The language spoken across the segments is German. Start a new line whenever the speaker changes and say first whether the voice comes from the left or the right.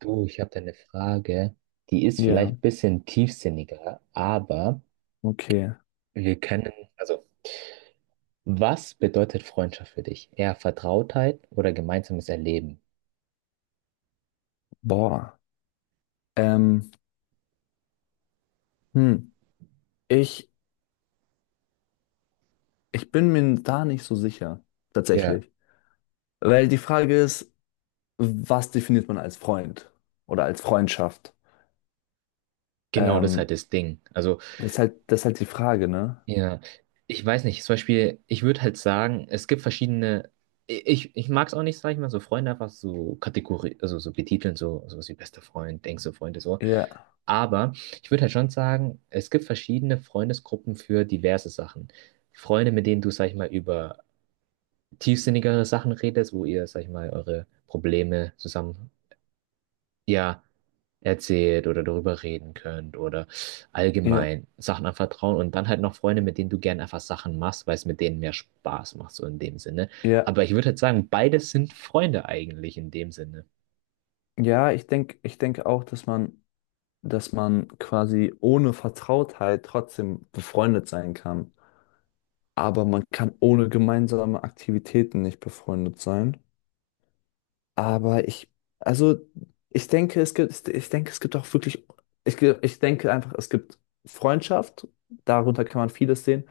right: Du, ich habe da eine Frage, die ist
left: Ja,
right: vielleicht ein bisschen tiefsinniger, aber
left: okay.
right: wir können, also, was bedeutet Freundschaft für dich? Eher Vertrautheit oder gemeinsames Erleben?
left: Boah. Ähm, hm. Ich, ich bin mir da nicht so sicher,
right: Ja,
left: tatsächlich. Weil die Frage ist, was definiert man als Freund oder als Freundschaft?
right: genau, das ist halt
left: Ähm,
right: das Ding. Also,
left: Das ist halt, das ist halt die Frage, ne?
right: ja, ich weiß nicht, zum Beispiel, ich würde halt sagen, es gibt verschiedene, ich mag es auch nicht, sag ich mal, so Freunde einfach so Kategorie, also so betiteln, so wie bester Freund, denkst du, Freunde, so.
left: Ja,
right: Aber ich würde halt schon sagen, es gibt verschiedene Freundesgruppen für diverse Sachen. Freunde, mit denen du, sag ich mal, über tiefsinnigere Sachen redest, wo ihr, sag ich mal, eure Probleme zusammen, ja, erzählt oder darüber reden könnt oder
left: ja,
right: allgemein Sachen anvertrauen. Und dann halt noch Freunde, mit denen du gern einfach Sachen machst, weil es mit denen mehr Spaß macht, so in dem Sinne.
left: ja.
right: Aber ich würde halt sagen, beides sind Freunde eigentlich in dem Sinne.
left: Ja, ich denke auch, dass man quasi ohne Vertrautheit trotzdem befreundet sein kann. Aber man kann ohne gemeinsame Aktivitäten nicht befreundet sein. Aber also ich denke, es gibt, ich denke, es gibt auch wirklich, ich denke einfach, es gibt Freundschaft, darunter kann man vieles sehen,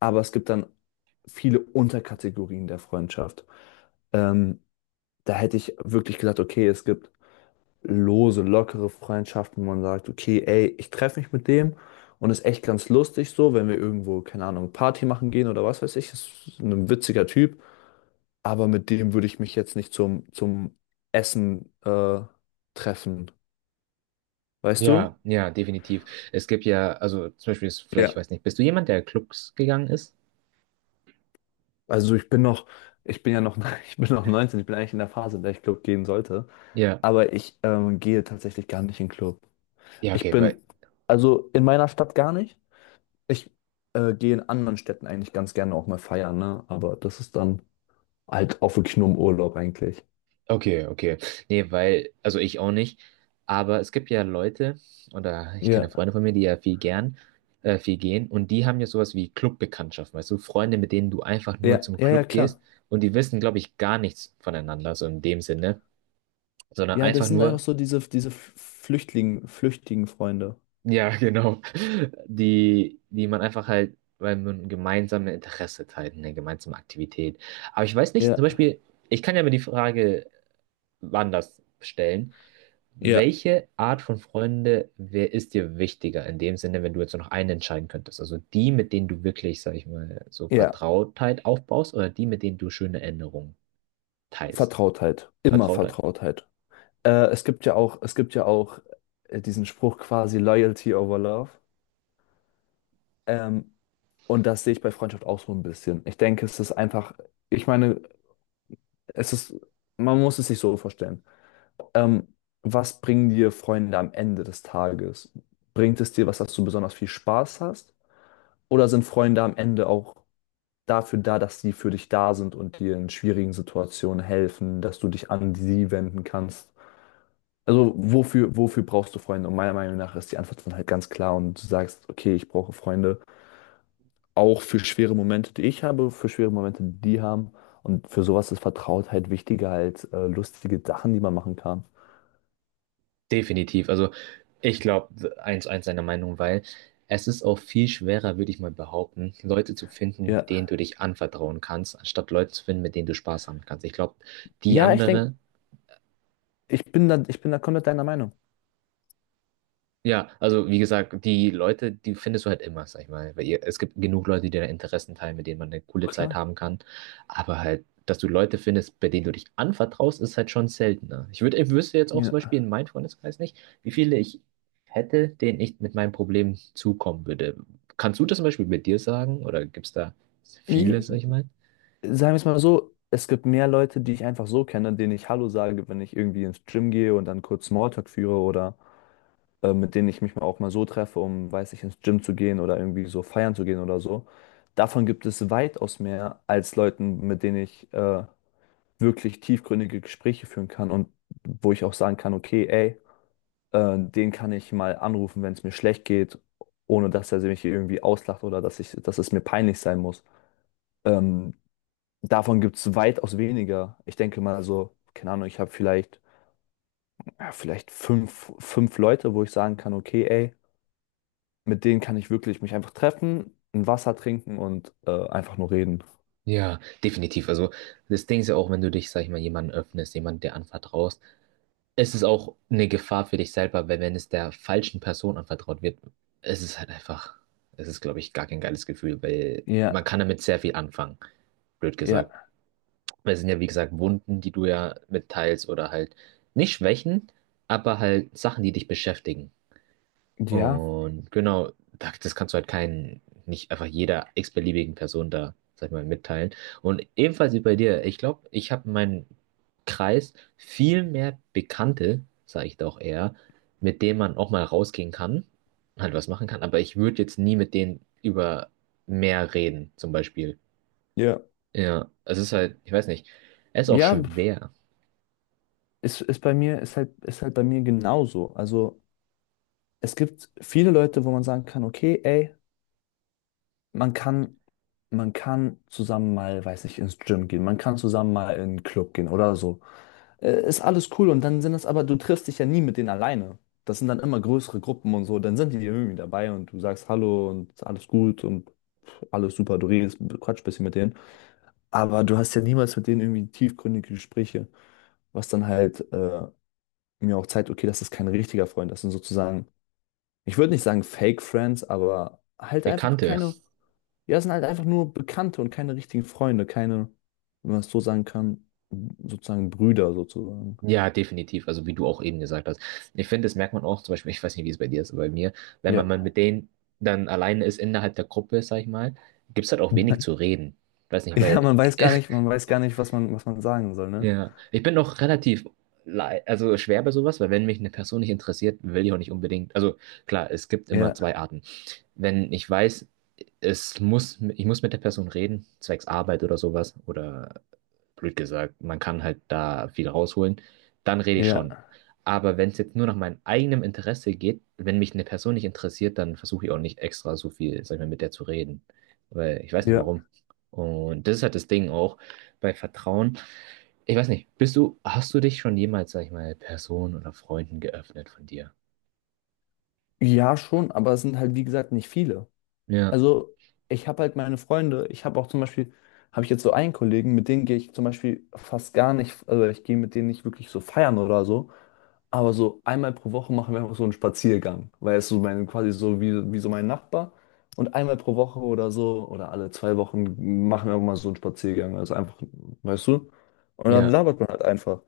left: aber es gibt dann viele Unterkategorien der Freundschaft. Ähm, Da hätte ich wirklich gesagt, okay, es gibt lose, lockere Freundschaften, wo man sagt, okay, ey, ich treffe mich mit dem und ist echt ganz lustig so, wenn wir irgendwo, keine Ahnung, Party machen gehen oder was weiß ich, ist ein witziger Typ, aber mit dem würde ich mich jetzt nicht zum, zum Essen treffen. Weißt du?
right: Ja, ja, definitiv. Es gibt ja, also zum Beispiel, ist, vielleicht
left: Ja.
right: weiß nicht, bist du jemand, der Clubs gegangen ist?
left: Also ich bin noch, ich bin ja noch, ich bin noch 19. Ich bin eigentlich in der Phase, in der ich Club gehen sollte.
right: Ja,
left: Aber ich gehe tatsächlich gar nicht in Club.
right: ja,
left: Ich
right: okay, weil,
left: bin, also in meiner Stadt gar nicht. Ich gehe in anderen Städten eigentlich ganz gerne auch mal feiern, ne? Aber das ist dann halt auch wirklich nur im Urlaub eigentlich.
right: okay, okay. Nee, weil, also ich auch nicht. Aber es gibt ja Leute, oder ich kenne
left: Ja,
right: Freunde von mir, die ja viel gern, viel gehen, und die haben ja sowas wie Clubbekanntschaften, weißt du, Freunde, mit denen du einfach
left: ja,
right: nur zum
left: ja, ja,
right: Club
left: klar.
right: gehst und die wissen, glaube ich, gar nichts voneinander, so in dem Sinne, sondern
left: Ja, das
right: einfach
left: sind einfach
right: nur,
left: so diese flüchtigen Freunde.
right: ja, genau. Die, die man einfach halt, weil man gemeinsame Interesse teilt, eine gemeinsame Aktivität. Aber ich weiß nicht, zum
left: Ja.
right: Beispiel, ich kann ja mir die Frage anders stellen.
left: Ja,
right: Welche Art von Freunde, wer ist dir wichtiger in dem Sinne, wenn du jetzt nur noch einen entscheiden könntest? Also die, mit denen du wirklich, sag ich mal, so
left: ja,
right: Vertrautheit aufbaust oder die, mit denen du schöne Erinnerungen teilst?
left: Vertrautheit. Immer
right: Vertrautheit?
left: Vertrautheit. Es gibt ja auch, diesen Spruch quasi Loyalty over Love. Ähm, und das sehe ich bei Freundschaft auch so ein bisschen. Ich denke, es ist einfach, ich meine, es ist, man muss es sich so vorstellen. Ähm, Was bringen dir Freunde am Ende des Tages? Bringt es dir was, dass du besonders viel Spaß hast? Oder sind Freunde am Ende auch dafür da, dass sie für dich da sind und dir in schwierigen Situationen helfen, dass du dich an sie wenden kannst? Also wofür brauchst du Freunde? Und meiner Meinung nach ist die Antwort dann halt ganz klar und du sagst, okay, ich brauche Freunde auch für schwere Momente, die ich habe, für schwere Momente, die die haben. Und für sowas ist Vertrautheit wichtiger als lustige Sachen, die man machen kann.
right: Definitiv. Also ich glaube 1 eins seiner Meinung, weil es ist auch viel schwerer, würde ich mal behaupten, Leute zu finden, denen
left: Ja.
right: du dich anvertrauen kannst, anstatt Leute zu finden, mit denen du Spaß haben kannst. Ich glaube, die
left: Ja, ich denke,
right: andere.
left: ich bin da komplett deiner Meinung.
right: Ja, also wie gesagt, die Leute, die findest du halt immer, sag ich mal. Weil ihr, es gibt genug Leute, die dir Interessen teilen, mit denen man eine coole Zeit
left: Klar.
right: haben kann. Aber halt, dass du Leute findest, bei denen du dich anvertraust, ist halt schon seltener. Ich wüsste jetzt auch zum Beispiel
left: Ja.
right: in meinem Freundeskreis nicht, wie viele ich hätte, denen ich mit meinem Problem zukommen würde. Kannst du das zum Beispiel mit dir sagen? Oder gibt es da viele,
left: I-
right: sag ich mal?
left: Sagen wir es mal so, es gibt mehr Leute, die ich einfach so kenne, denen ich Hallo sage, wenn ich irgendwie ins Gym gehe und dann kurz Smalltalk führe oder mit denen ich mich mal auch mal so treffe, um, weiß ich, ins Gym zu gehen oder irgendwie so feiern zu gehen oder so. Davon gibt es weitaus mehr als Leuten, mit denen ich wirklich tiefgründige Gespräche führen kann und wo ich auch sagen kann, okay, ey, den kann ich mal anrufen, wenn es mir schlecht geht, ohne dass er mich irgendwie auslacht oder dass es mir peinlich sein muss. Ähm, Davon gibt es weitaus weniger. Ich denke mal so, keine Ahnung, ich habe vielleicht, ja, vielleicht fünf Leute, wo ich sagen kann, okay, ey, mit denen kann ich wirklich mich einfach treffen, ein Wasser trinken und einfach nur reden.
right: Ja, definitiv. Also das Ding ist ja auch, wenn du dich, sag ich mal, jemandem öffnest, jemand der anvertraust, es ist auch eine Gefahr für dich selber, weil wenn es der falschen Person anvertraut wird, es ist halt einfach, es ist, glaube ich, gar kein geiles Gefühl, weil man
left: Ja,
right: kann damit sehr viel anfangen, blöd
left: ja,
right: gesagt. Weil es sind ja, wie gesagt, Wunden, die du ja mitteilst oder halt nicht Schwächen, aber halt Sachen, die dich beschäftigen.
left: ja.
right: Und genau, das kannst du halt keinen, nicht einfach jeder x-beliebigen Person da, sag ich mal, mitteilen. Und ebenfalls wie bei dir, ich glaube, ich habe in meinem Kreis viel mehr Bekannte, sage ich doch eher, mit denen man auch mal rausgehen kann, halt was machen kann, aber ich würde jetzt nie mit denen über mehr reden, zum Beispiel.
left: Ja.
right: Ja, es ist halt, ich weiß nicht, es ist auch
left: Ja,
right: schwer.
left: ist halt bei mir genauso. Also es gibt viele Leute, wo man sagen kann, okay, ey, man kann, man kann zusammen mal, weiß nicht, ins Gym gehen, man kann zusammen mal in einen Club gehen oder so. Ist alles cool, und dann sind das aber, du triffst dich ja nie mit denen alleine. Das sind dann immer größere Gruppen und so, dann sind die irgendwie dabei und du sagst Hallo und alles gut und alles super, du redest, quatsch ein bisschen mit denen. Aber du hast ja niemals mit denen irgendwie tiefgründige Gespräche, was dann halt mir auch zeigt, okay, das ist kein richtiger Freund, das sind sozusagen, ich würde nicht sagen Fake Friends, aber halt einfach
right: Bekannte.
left: keine, ja, es sind halt einfach nur Bekannte und keine richtigen Freunde, keine, wenn man es so sagen kann, sozusagen Brüder sozusagen.
right: Ja, definitiv. Also wie du auch eben gesagt hast. Ich finde, das merkt man auch, zum Beispiel, ich weiß nicht, wie es bei dir ist, aber bei mir, wenn man
left: Ja.
right: mit denen dann alleine ist innerhalb der Gruppe, sag ich mal, gibt es halt auch wenig zu reden. Weiß nicht. Ja.
left: Ja,
right: Weil,
left: man weiß gar nicht, was man sagen soll, ne?
right: ja, ich bin auch relativ, also schwer bei sowas, weil wenn mich eine Person nicht interessiert, will ich auch nicht unbedingt, also klar, es gibt immer zwei
left: Ja,
right: Arten. Wenn ich weiß, ich muss mit der Person reden, zwecks Arbeit oder sowas, oder blöd gesagt, man kann halt da viel rausholen, dann rede ich
left: ja,
right: schon. Aber wenn es jetzt nur nach meinem eigenen Interesse geht, wenn mich eine Person nicht interessiert, dann versuche ich auch nicht extra so viel, sag ich mal, mit der zu reden. Weil ich weiß nicht
left: ja.
right: warum. Und das ist halt das Ding auch bei Vertrauen. Ich weiß nicht, hast du dich schon jemals, sag ich mal, Personen oder Freunden geöffnet von dir?
left: Ja, schon, aber es sind halt, wie gesagt, nicht viele.
right: Ja,
left: Also ich habe halt meine Freunde, ich habe auch zum Beispiel, habe ich jetzt so einen Kollegen, mit denen gehe ich zum Beispiel fast gar nicht, also ich gehe mit denen nicht wirklich so feiern oder so, aber so einmal pro Woche machen wir einfach so einen Spaziergang, weil es so mein, quasi so wie, wie so mein Nachbar, und einmal pro Woche oder so oder alle 2 Wochen machen wir auch mal so einen Spaziergang, also einfach, weißt du, und dann
right: ja.
left: labert man halt einfach.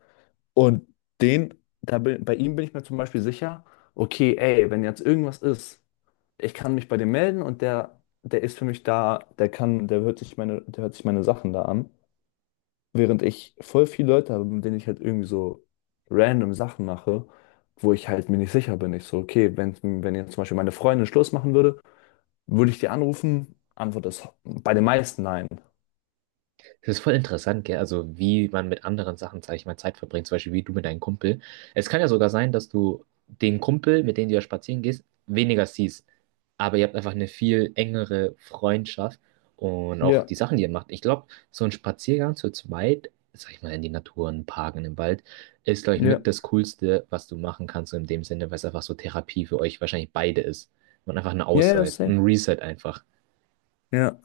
left: Und den, bei ihm bin ich mir zum Beispiel sicher, okay, ey, wenn jetzt irgendwas ist, ich kann mich bei dem melden und der ist für mich da, der hört sich meine, der hört sich meine Sachen da an. Während ich voll viele Leute habe, mit denen ich halt irgendwie so random Sachen mache, wo ich halt mir nicht sicher bin. Ich so, okay, wenn jetzt zum Beispiel meine Freundin Schluss machen würde, würde ich die anrufen? Antwort ist bei den meisten nein.
right: Das ist voll interessant, gell? Also wie man mit anderen Sachen, sag ich mal, Zeit verbringt, zum Beispiel wie du mit deinem Kumpel. Es kann ja sogar sein, dass du den Kumpel, mit dem du ja spazieren gehst, weniger siehst. Aber ihr habt einfach eine viel engere Freundschaft und auch
left: Ja,
right: die Sachen, die ihr macht. Ich glaube, so ein Spaziergang zu zweit, sag ich mal, in die Natur, in den Park, in den Wald, ist, glaube ich,
left: ja,
right: mit das Coolste, was du machen kannst, so in dem Sinne, weil es einfach so Therapie für euch wahrscheinlich beide ist. Und einfach eine
left: ja, ja,
right: Auszeit,
left: safe.
right: ein Reset einfach.
left: Ja,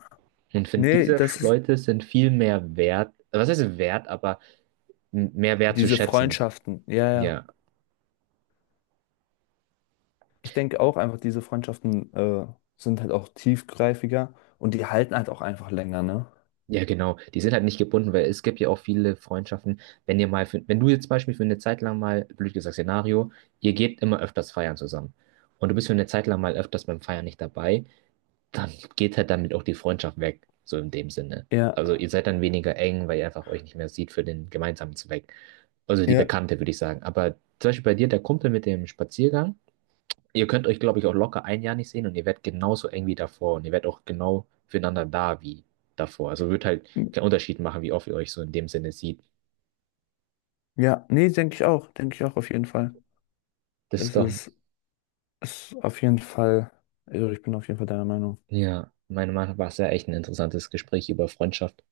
right: Und ich finde,
left: nee,
right: diese
left: das ist
right: Leute sind viel mehr wert, was heißt wert, aber mehr wert zu
left: diese
right: schätzen.
left: Freundschaften. Ja, ja.
right: Ja,
left: Ich denke auch einfach, diese Freundschaften sind halt auch tiefgreifiger und die halten halt auch einfach länger, ne?
right: ja, genau. Die sind halt nicht gebunden, weil es gibt ja auch viele Freundschaften. Wenn du jetzt zum Beispiel für eine Zeit lang mal, blöd gesagt, Szenario, ihr geht immer öfters feiern zusammen und du bist für eine Zeit lang mal öfters beim Feiern nicht dabei, dann geht halt damit auch die Freundschaft weg, so in dem Sinne.
left: Ja,
right: Also ihr seid dann weniger eng, weil ihr einfach euch nicht mehr sieht für den gemeinsamen Zweck. Also die
left: ja,
right: Bekannte, würde ich sagen. Aber zum Beispiel bei dir, der Kumpel mit dem Spaziergang, ihr könnt euch, glaube ich, auch locker ein Jahr nicht sehen und ihr werdet genauso eng wie davor und ihr werdet auch genau füreinander da wie davor. Also wird halt
left: m-
right: keinen Unterschied machen, wie oft ihr euch so in dem Sinne sieht.
left: ja, nee, denke ich auch auf jeden Fall.
right: Das ist
left: Es
right: doch,
left: ist, Es ist auf jeden Fall, also ich bin auf jeden Fall deiner Meinung.
right: ja, meiner Meinung nach war es ja echt ein interessantes Gespräch über Freundschaft.